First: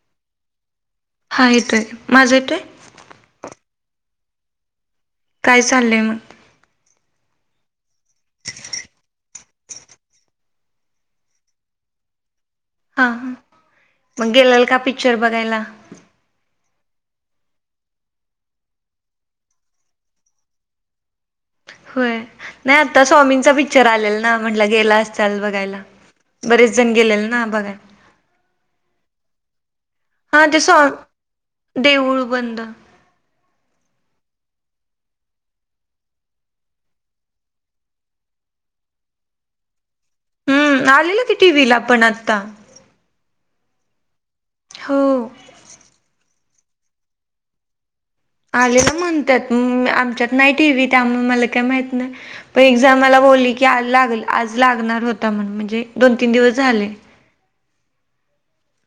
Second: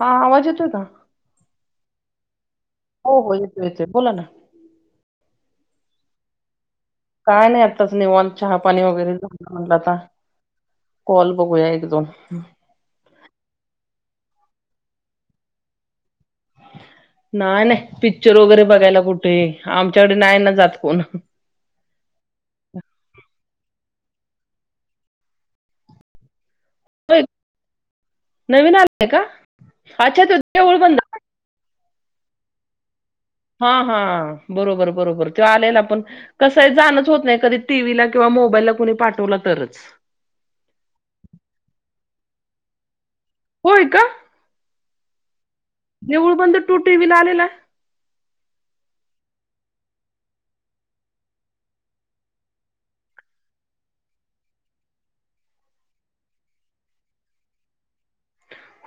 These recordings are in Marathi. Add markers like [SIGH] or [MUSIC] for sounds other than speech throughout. हा आवाज येतो काय? हा येतो आहे माझं येतो आहे. हो हो येतो येतोय बोला ना. काय चाललंय मग. काय नाही आत्ताच निवांत चहापाणी वगैरे झालं म्हटलं आता. कॉल बघूया एक दोन. हा मग गेलेल का पिक्चर बघायला. नाही नाही पिक्चर वगैरे बघायला कुठे आमच्याकडे नाही ना जात कोण. होय नाही आता स्वामींचा पिक्चर आलेला ना म्हटलं गेला असचाल बघायला. बरेच जण गेलेले ना बघाय. नवीन आलंय का अच्छा त हा ते देऊळ सॉ बंद देऊळ बंद. हा हा बरोबर बरोबर ते आलेल आपण. कस आहे जाणच होत नाही कधी टीव्हीला किंवा मोबाईलला कोणी पाठवला तरच. हम्म आलेलं की टी व्ही ला पण आता. होय का? हो. नेउळ बंद तू टीव्हीला आलेला आलेच म्हणतात आमच्यात नाही टीव्ही त्यामुळे मला काय माहीती नाही. पण एकदा मला बोलली की लाग आज लागणार होता म्हण म्हणजे दोन तीन दिवस झाले.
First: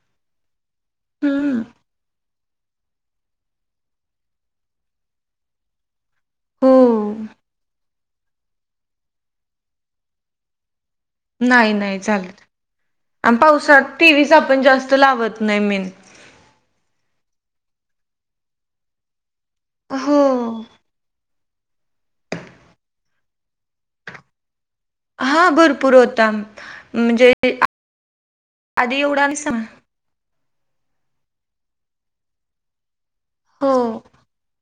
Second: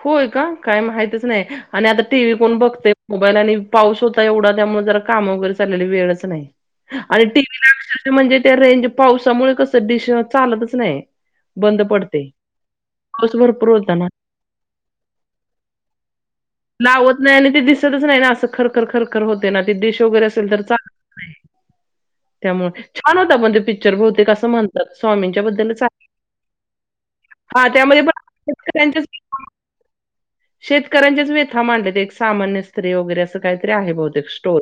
होय का काय माहितच नाही हम्म आणि आता टी व्ही कोण बघते. मोबाईल आणि पाऊस होता एवढा त्यामुळे जरा काम वगैरे चालेली वेळच नाही हो आणि टीव्हीला म्हणजे त्या रेंज पावसामुळे कसं डिश चालतच नाही. नाही बंद नाही पडते. चाले पाऊस भरपूर पावसात होता ना. टीव्हीचा आपण जास्त लावत नाही मी लावत नाही आणि ते दिसतच नाही ना असं खरखर खरखर होते ना ती डिश वगैरे असेल तर हो. चालत नाही. त्यामुळे छान होता पण ते पिक्चर बोवते कसं म्हणत. स्वामींच्या हा बद्दलच भरपूर आहे होता म्हणजे हा त्यामध्ये पण आधी एवढा नाही स शेतकऱ्यांच्याच व्यथा मांडलेत एक सामान्य स्त्री वगैरे असं काहीतरी आहे हो. बहुतेक स्टोर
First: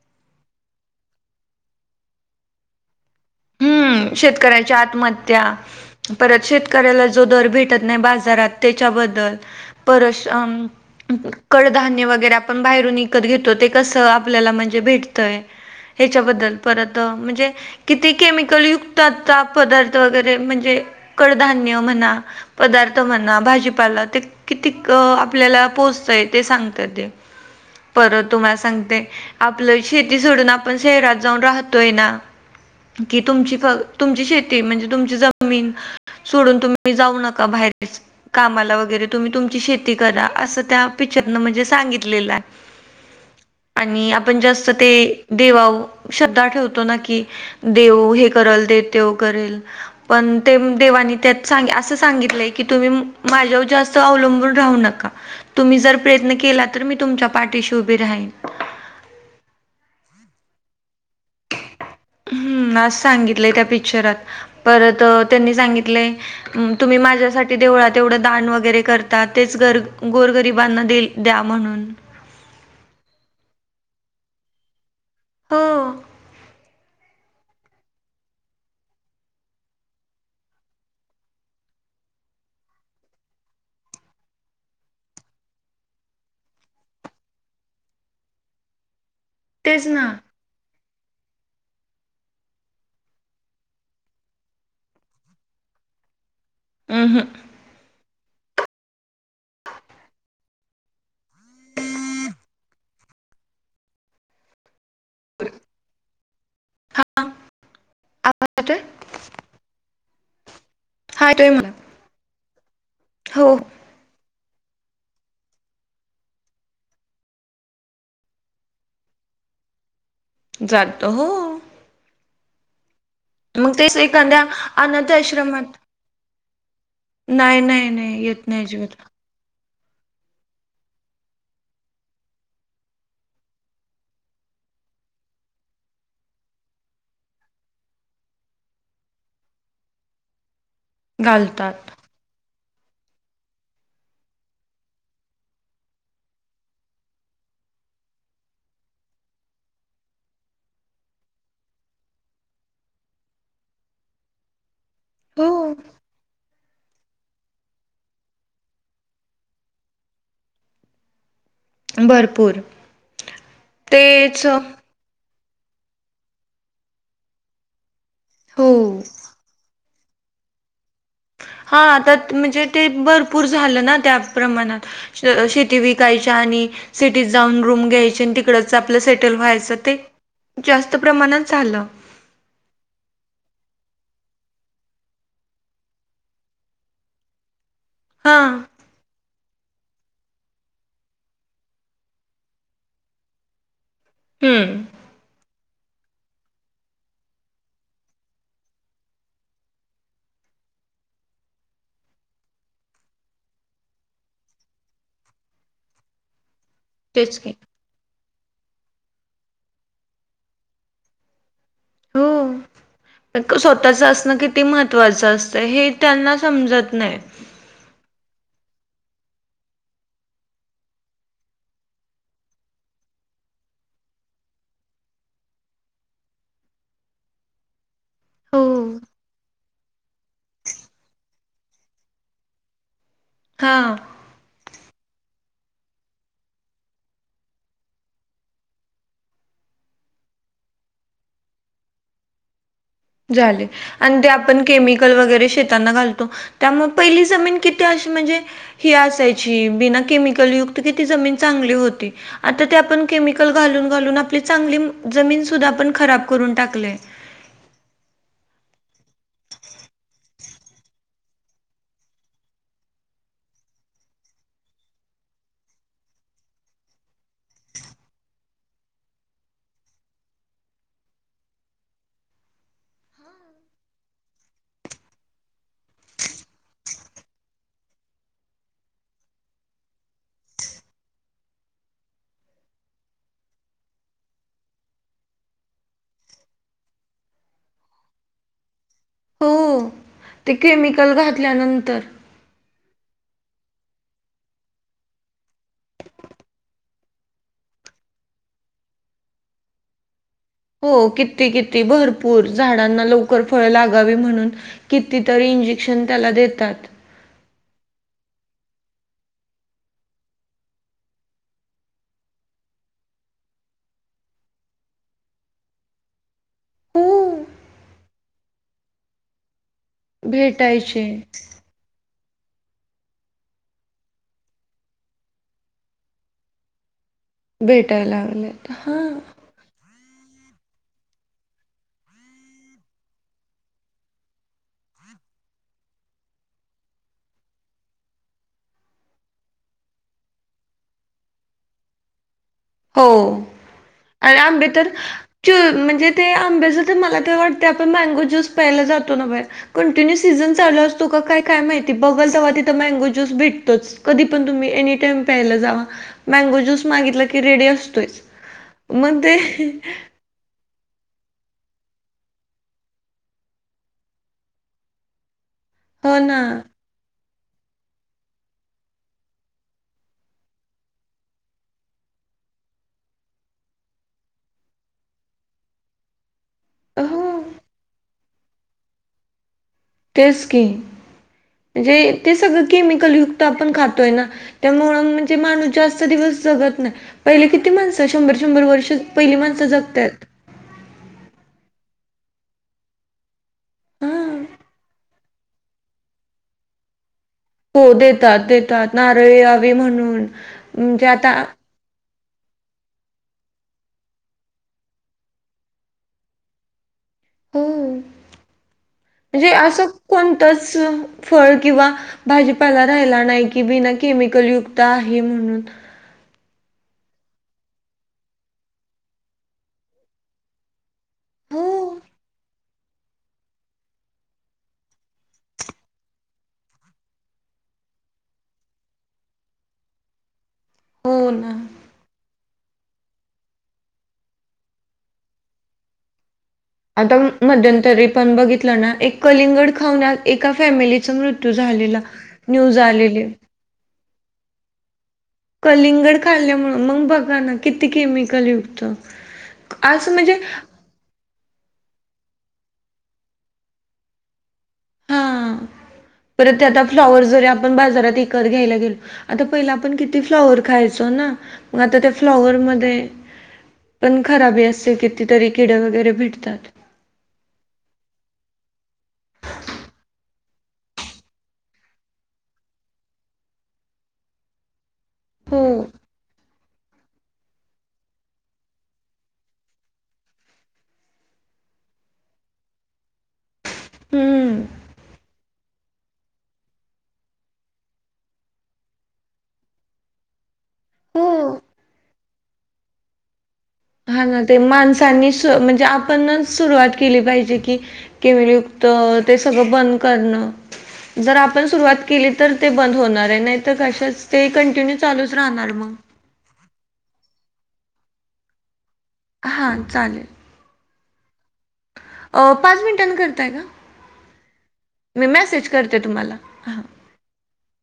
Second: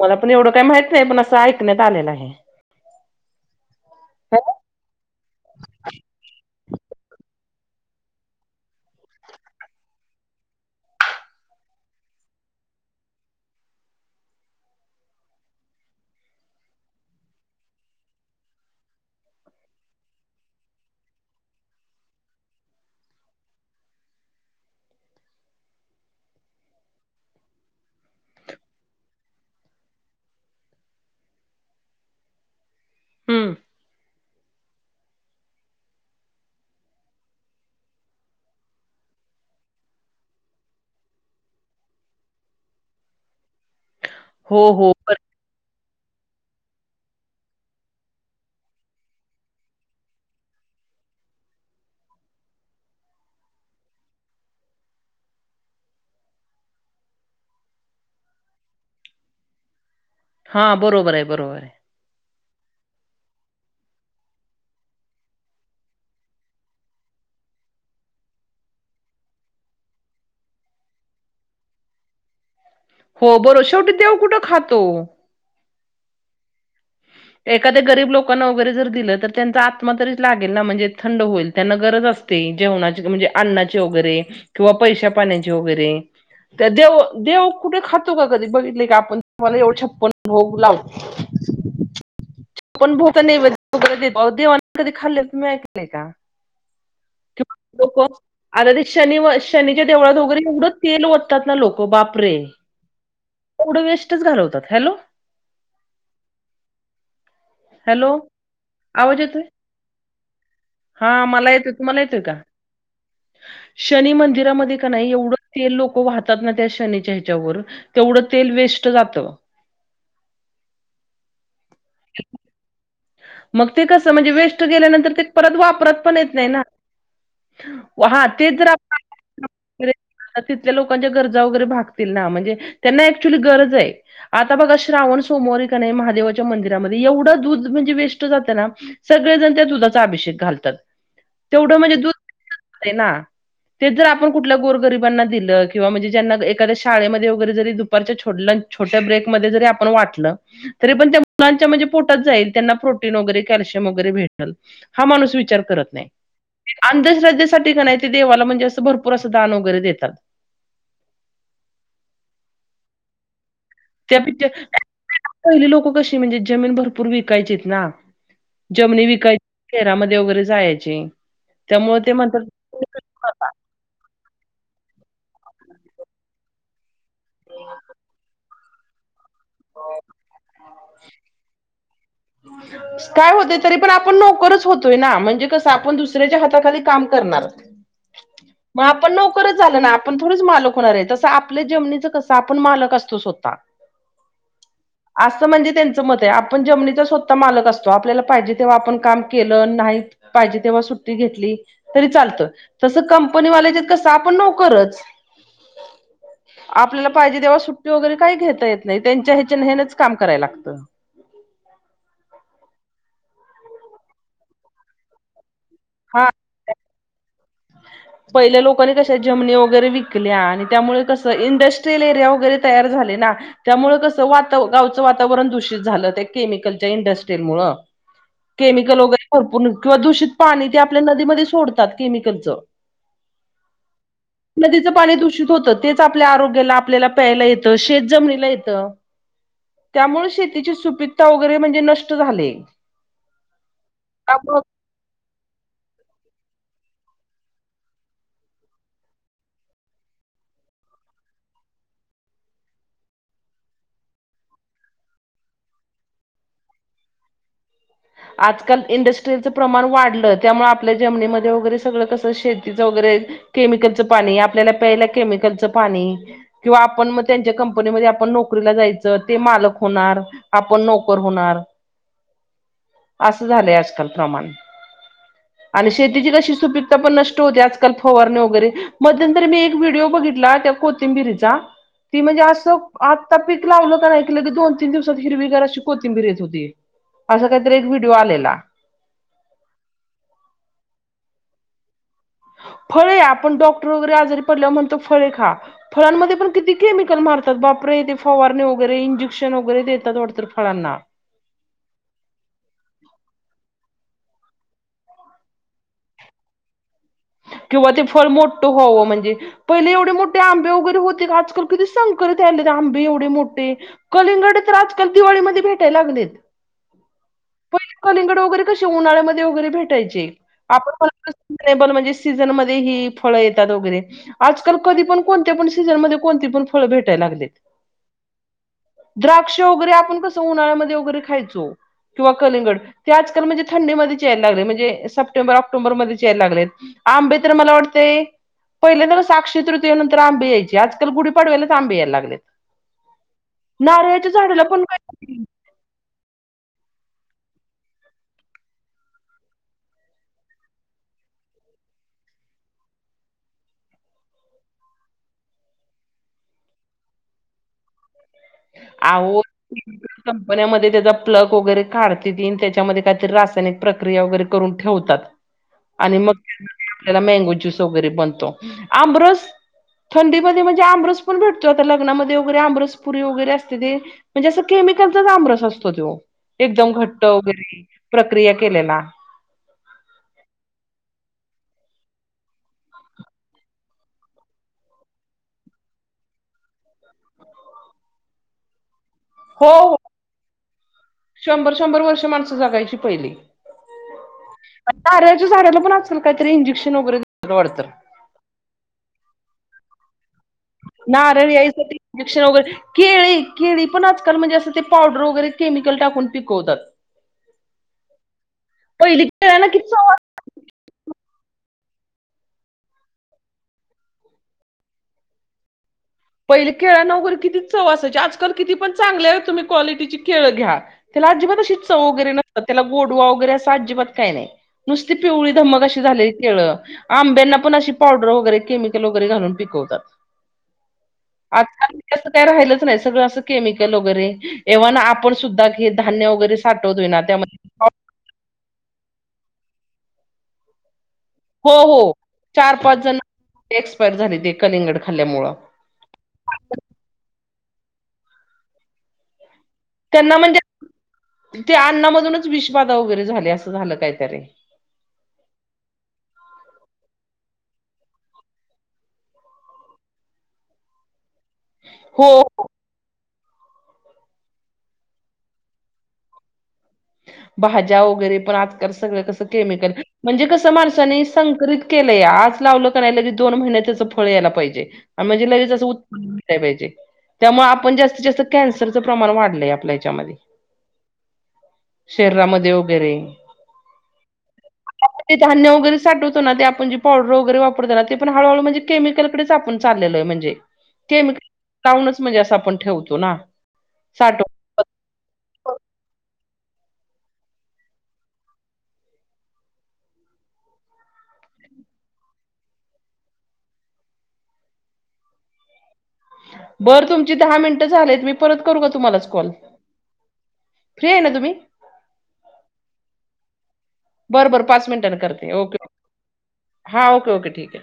मला पण एवढं काही माहित नाही पण असं ऐकण्यात आलेलं आहे. हम्म शेतकऱ्याच्या आत्महत्या परत शेतकऱ्याला जो दर भेटत नाही बाजारात त्याच्याबद्दल परश अं कडधान्य वगैरे आपण बाहेरून विकत घेतो ते कसं आपल्याला म्हणजे भेटतंय. ह्याच्याबद्दल परत म्हणजे किती केमिकलयुक्तचा पदार्थ वगैरे म्हणजे कडधान्य म्हणा. पदार्थ म्हणा भाजीपाला ते किती आपल्याला पोहोचतय ते सांगत ते परत तुम्हाला सांगते आपलं शेती सोडून आपण शहरात जाऊन राहतोय ना. कि हम्म तुमची तुमची शेती म्हणजे तुमची जमीन सोडून तुम्ही जाऊ नका बाहेरच. कामाला वगैरे तुम्ही तुमची शेती करा असं त्या पिक्चरन म्हणजे सांगितलेलं आहे. आणि आपण हो जास्त ते हो बर- देवाव श्रधा ठेवतो ना कि देऊ हे करल दे तेव करेल. पण ते देवाांनी त्यात असं सांगितलंय की तुम्ही माझ्या जास्त वलंबून रा नका तुम्ही जर प्रयत्न केला तर मी तुमच्या पाठीशी उभे राहीन. हां बरोबर आहे बरोबर आहे. हम्म अस सांगितलंय त्या पिक्चरात परत त्यांनी सांगितलंय. तुम्ही माझ्यासाठी देवळात तेवढं दान वगैरे करता तेच गर गोर गरिबांना देल. द्या म्हणून हो बरं शेवटी देव कुठं खातो. हो. एखाद्या गरीब लोकांना वगैरे जर दिलं तर त्यांचा आत्मा तरीच लागेल ना म्हणजे थंड होईल त्यांना गरज असते. जेवणा म्हणजे अन्नाचे वगैरे किंवा पैशा पाण्याचे वगैरे त्या देव देव कुठे खातो का कधी बघितले काी आपण तुम्हाला एवढं तेच ना. छप्पन होऊ लावो. पण भोक नाही कधी खाल्ले केय का? हम्म ह. लोक आता ते शनी व शनीच्या देवळातोगरी तेवढं तेल तात ना लोक बापरे एवढं वेस्टच घालवतात हॅलो. ह. हॅलो येतोय? आवाज येत. हा मला येतोय तुम्हाला येतोय का? हो, शनी मंदिरामध्ये का नाही एवढंच ते लोक वाहतात ना त्या शनीच्या ह्याच्यावर तेवढं तेल वेस्ट जात. जात हो. [UNINTELLIGIBLE] मग ते तेच कसं म्हणजे एखाद्या वेस्ट अनाथ गेल्यानंतर ते परत आश्रमात वापरत पण येत नाही ना. नाही, नाही, हा नाही, येत ते नाही जर आप अजिबात. तर एक तिथल्या लोकांच्या गरजा वगैरे भागतील ना, म्हणजे त्यांना ऍक्च्युली गरज हाय. आता बघा श्रावण सोमवारी का नाही, महादेवाच्या मंदिरामध्ये एवढं दूध ते म्हणजे वेस्ट जातं ना, सगळेण त्या दुधाचा अभिषेक घालतात. तेवढं घालतात. म्हणजे दूध ते ना तेच जर आपण कुठल्या गोर गरिबांना दिलं किंवा म्हणजे ज्यांना एखाद्या शाळेमध्ये वगैरे जरी दुपारच्या छोडलं छोट्या ब्रेकमध्ये जरी आपण वाटलं, तरी पण त्या मुलांच्या म्हणजे पोटात जाईल. त्यांना प्रोटीन वगैरे कल्शियम वगैरे भेटल, हा माणूस हो, विचार करत नाही. अंधश्रद्धेसाठी का नाही, ते देवाला म्हणजे असं भरपूर असं दान वगैरे देतात. भरपूर. त्या तेच [UNINTELLIGIBLE] पहिली लोकं कशी म्हणजे जमीन भरपूर विकायचीत ना. हो. जमनी विकाय केरामध्ये वगैरे जायची. हा आता म्हणजे ते भरपूर झालं ना त्या प्रमाणात. शेती विकायच्या आणि सिटीत जाऊन रूम घ्यायचे आणि इकडच आपलं सेटल व्हायसाठी, ते जास्त प्रमाणात झालं. [UNINTELLIGIBLE] काय होतंय तरीपण आपण नोकरच होतोय ना. म्हणजे कसं आपण दुसऱ्याच्या हाताखाली काम करणार. हा. मग आपण नोकरच झाल ना, आपण थोडच मालक होणार आहे. तसं आपल्या जमनीच कसं आपण मालक असतो स्वतः. हम्म असं म्हणजे त्यांचं मत आहे. आपण जमनीत तो स्वतः मालक असतो. आपल्याला पाहिजे तेव्हा आपण काम केलं, नाही पाहिजे तेव्हा सुट्टी घेतली. तरी चालतं, तसं कंपनी वाल्याच्यात कसं आपण नोकरच. [INAUDIBLE] आपल्याला तेच पाहिजे की तेव्हा सुट्टी वगैरे काही घेता येत नाही, त्यांच्या ह्याच्यान हेनच काम करायला लागतं. हो, स्वतःच असणं किती महत्त्वाचं असतंय. हे हा त्यांना समजत नाही. पहिल्या लोकांनी कशा जमनी वगैरे विकल्या आणि त्यामुळे कसं इंडस्ट्रीयल एरिया वगैरे तयार झाले ना. त्यामुळे कसं वाताव गावचं वातावरण दूषित झालं, त्या केमिकलच्या इंडस्ट्रीमुळं. हो केमिकल वगैरे भरपूर किंवा दूषित पाणी ते आपल्या नदीमध्ये सोडतात केमिकलचं. हा. नदीचं पाणी दूषित होतं. तेच आपल्या आरोग्याला, आपल्याला प्यायला येतं. शेत जमनीला येतं. त्यामुळं शेतीची सुपीकता वगैरे म्हणजे नष्ट झालेय झाले आणि ते आपण केमि कल वगैरे शेतांना घालतो, त्यामुळे पहिली जमीन किती अशी म्हणजे ही असायची. बिना केमिकलयुक्त किती जमीन चांगली होती. आता ते आपण केमिकल घालून घालून, आपली चांगली जमीन सुद्धा आपण खराब करून टाकलीय. आजकाल इंडस्ट्रीलचं प्रमाण वाढलं, त्यामुळे आपल्या जमनीमध्ये वगैरे सगळं कसं शेतीचं वगैरे केमिकलचं पाणी, आपल्याला प्यायला केमिकलचं पाणी. किंवा आपण मग त्यांच्या कंपनीमध्ये आपण नोकरीला जायचं, ते मालक होणार. आपण नोकर होणार. असं झालंय आजकाल प्रमाण. [INAUDIBLE] आणि शेतीची कशी सुपीकता पण नष्ट होते, आजकाल फवारणे वगैरे. मध्यंतर मी एक व्हिडिओ बघितला, त्या को तिंबिरीचा ती म्हणजे असं आत्ता पिक लावलं का ऐकलं की, दोन तीन दिवसात हिरवीगार अशी कोथिंबीर येत होती. असा काहीतरी एक व्हिडिओ आलेला. हो, ते केमिकल घातल्यानंतर. फळे आपण डॉक्टर वगैरे आजारी पडल्यावर म्हणतो, फळे खा. फळांमध्ये पण किती केमिकल मारतात. बापरे ते फवारणी वगैरे इंजेक्शन वगैरे देतात वाटतं. फळांना हो किती किती भरपूर, झाडांना लवकर फळ लागावी म्हणून कितीतरी इंजेक्शन त्याला देतात किंवा ते फळ मोठं व्हावं म्हणजे. पहिले एवढे मोठे आंबे वगैरे होते का आजकाल कध संकरत राहिले आंबे एवढे मोठे. कलिंगड तर आजकाल दिवाळीमध्ये भेटायला लागलेत. हम्म पहि कलिंगड वगैरे कसे उन्हाळ्यामध्ये वगैरे भेटायचे आपण भेटायचे म्हणजे. सीझन मधे ही फळ येतात वगैरे. आजकाल कधी पण कोणत्या पण सीजनमध्ये कोणती पण फळ भेटाय लागले. भेटाय लावल्यात हा. क्ष वगैरे आपण कसं उन्हाळ्यामध्ये वगैरे खायचो किंवा कलिंगड ते आजकाल म्हणजे थंडीमध्ये चेयला लागले म्हणजे सप्टेंबर ऑक्टोबरमध्ये चेयला लागलेत. आंबे तर मला वाटते. पहिले तर साक्षी तृतीयन नंतर आंबी यायची आजकाल गुढी पाडवायला आंबे यायला लागलेत. हो नारळाच्या आणि झाडाला आंबे पण तर काय चूर म्हणजे. ते आंब्याचं तर मला ते वाटते आपण मँगो ज्यूस प्यायला जातो ना बाहेर. कंटिन्यू सीझन चालू असतो काय काय माहिती बघलताव्हा तिथं मँगो ज्यूस भेटतोच. कधी पण तुम्ही अनिताईम पायाला जावा मँगो ज्यूस मागितल की रेडी असतो मग ते. अहो कंपन्यामध्ये त्याचा प्लग वगैरे काढते ती आणि त्याच्यामध्ये काहीतरी रासायनिक प्रक्रिया वगैरे करून ठेवतात. [INAUDIBLE] आणि मग आपल्याला मँगो ज्यूस वगैरे बनतो आंबरस. थंडीमध्ये म्हणजे आंबरस पण भेटोताग्नामध्ये वगैरे आमरस. पूरी वगैरे असते ते म्हणजे अस केमिकलचा तमरस असतो तो एकदम हो घट्ट वगैरे. प्रक्रिया केलेला. तेच की म्हणजे ते सगळं केमिकल युक्त आपण खातोय ना. त्यामुळ म्हणजे माणूस जास्त दिवस जगत नाही पहिले किती माणसं शंभर शंभर वर्ष. पहिली माणसं हो हो जगतात. शंभर शंभर वर्ष माणसं जगायची पहिली. हा नारळाच्या झाड्याला पण असल काहीत इंजेक्शन वगैरे. देतात वाटतं हो देतात देतात नारळी यावी म्हणून. म्हणजे आता नारळ याईसाठी. इंजेक्शन वगैरे केळी केळी पण आजकाल म्हणजे असं ते पावडर वगैरे केमिकल टाकून पिकवतात. हो पहिली म्हणजे केळ्यांना किती असं चव कोणतच फळ किंवा. भाजीपाला राहिला नाही कि बिना केमिकल युक्त आहे म्हणून. पहिले खेळ नवर किती चववासायचे आजकाल किती पण चांगले आहेत तुम्ही क्वालिटीची केळ घ्या. त्याला अजिबात हो, अशी चव वगैरे नसतात त्याला गोडवा वगैरे असं अजिबात काही नाही. नुसती पिवळी धमक अशी झालेली केळ. आंब्यांना पण अशी पावडर वगैरे केमिकल वगैरे घालून पिकवतात. हा न. आजकाल मी असं काय राहिलंच नाही सगळं असं केमिकल वगैरे. एव्हा आपण सुद्धा क धान्य वगैरेस. आता मध्यंतरी पण बघितलं ना एक कलिंगड खाऊन एका फॅमिलीचा मृत त्यू हो झालेला हो चार न्यूज पाच जण आलेली. एक्सपायर झाली ते कलिंगड खाल्ल्यामुळं. कलिंगड खाल्ल्यामु मग बघा ना किती केमिकल युक्त. त्यांना म्हणजे ते अन्नमधूनच विषबाधा वगैरे झाले असं झालं कायतरीे. हा परत ते आता फ्लॉवरर् जरी आपण बाजारात वत घ्यायला गेलो. आता पहिला आपण किती फ्लॉवर खायचो ना मग आता त्या हो फ्लॉवर मध्ये. पण खराबी असे कितीतरी किडे वगैरे भेटतात. भाज्या वगैरे पण आजकाल सगळं कसं केमिकल म्हणजे कसं माणसानी संकित केलंय आज लावलं का नाही लगे दोन महिन्या त्याचं फळ यायला पाहिजे. म्हणजे हो, लगेच असं उत पाहिजे त्यामुळे आपण जास्तीत जास्त कॅन्सरचं प्रमाण वाढलंय आपल्या याच्यामध्ये. शरीरामध्ये वगैरे हम्म, धान्य वगैरे साठवत ना ते आपण जे पावडर वगैरे वापरताना ते पण हळहळू म्हणजे केमिकलकडेच आपण चाललेल आहे म्हणजे ते मग हो. लाऊूनच म्हणजे असं आपण ठेवतो ना हा ना साठव ते माणसांनी शोध म्हणजे आपणच सुरुवात केली पाहिजे की किमलुक्त ते सगळं बंद करणं जर आपण सुरवात केली तर ते बंद होणार आहे नाही तर कशच ते कंटिन्यू चालूच राहणार मग. बर तुमची दहा मिनटं झालेत मी परत करू का तुम्हालाच? कॉल हा चालेल फ्री आहे ना तुम्ही? अ पाच मिनिटांनी करताय का? बरं बरं पाच मिनिटांने मी मेसेज ओके करते तुम्हाला ह हां ओके ओके ठीक आहे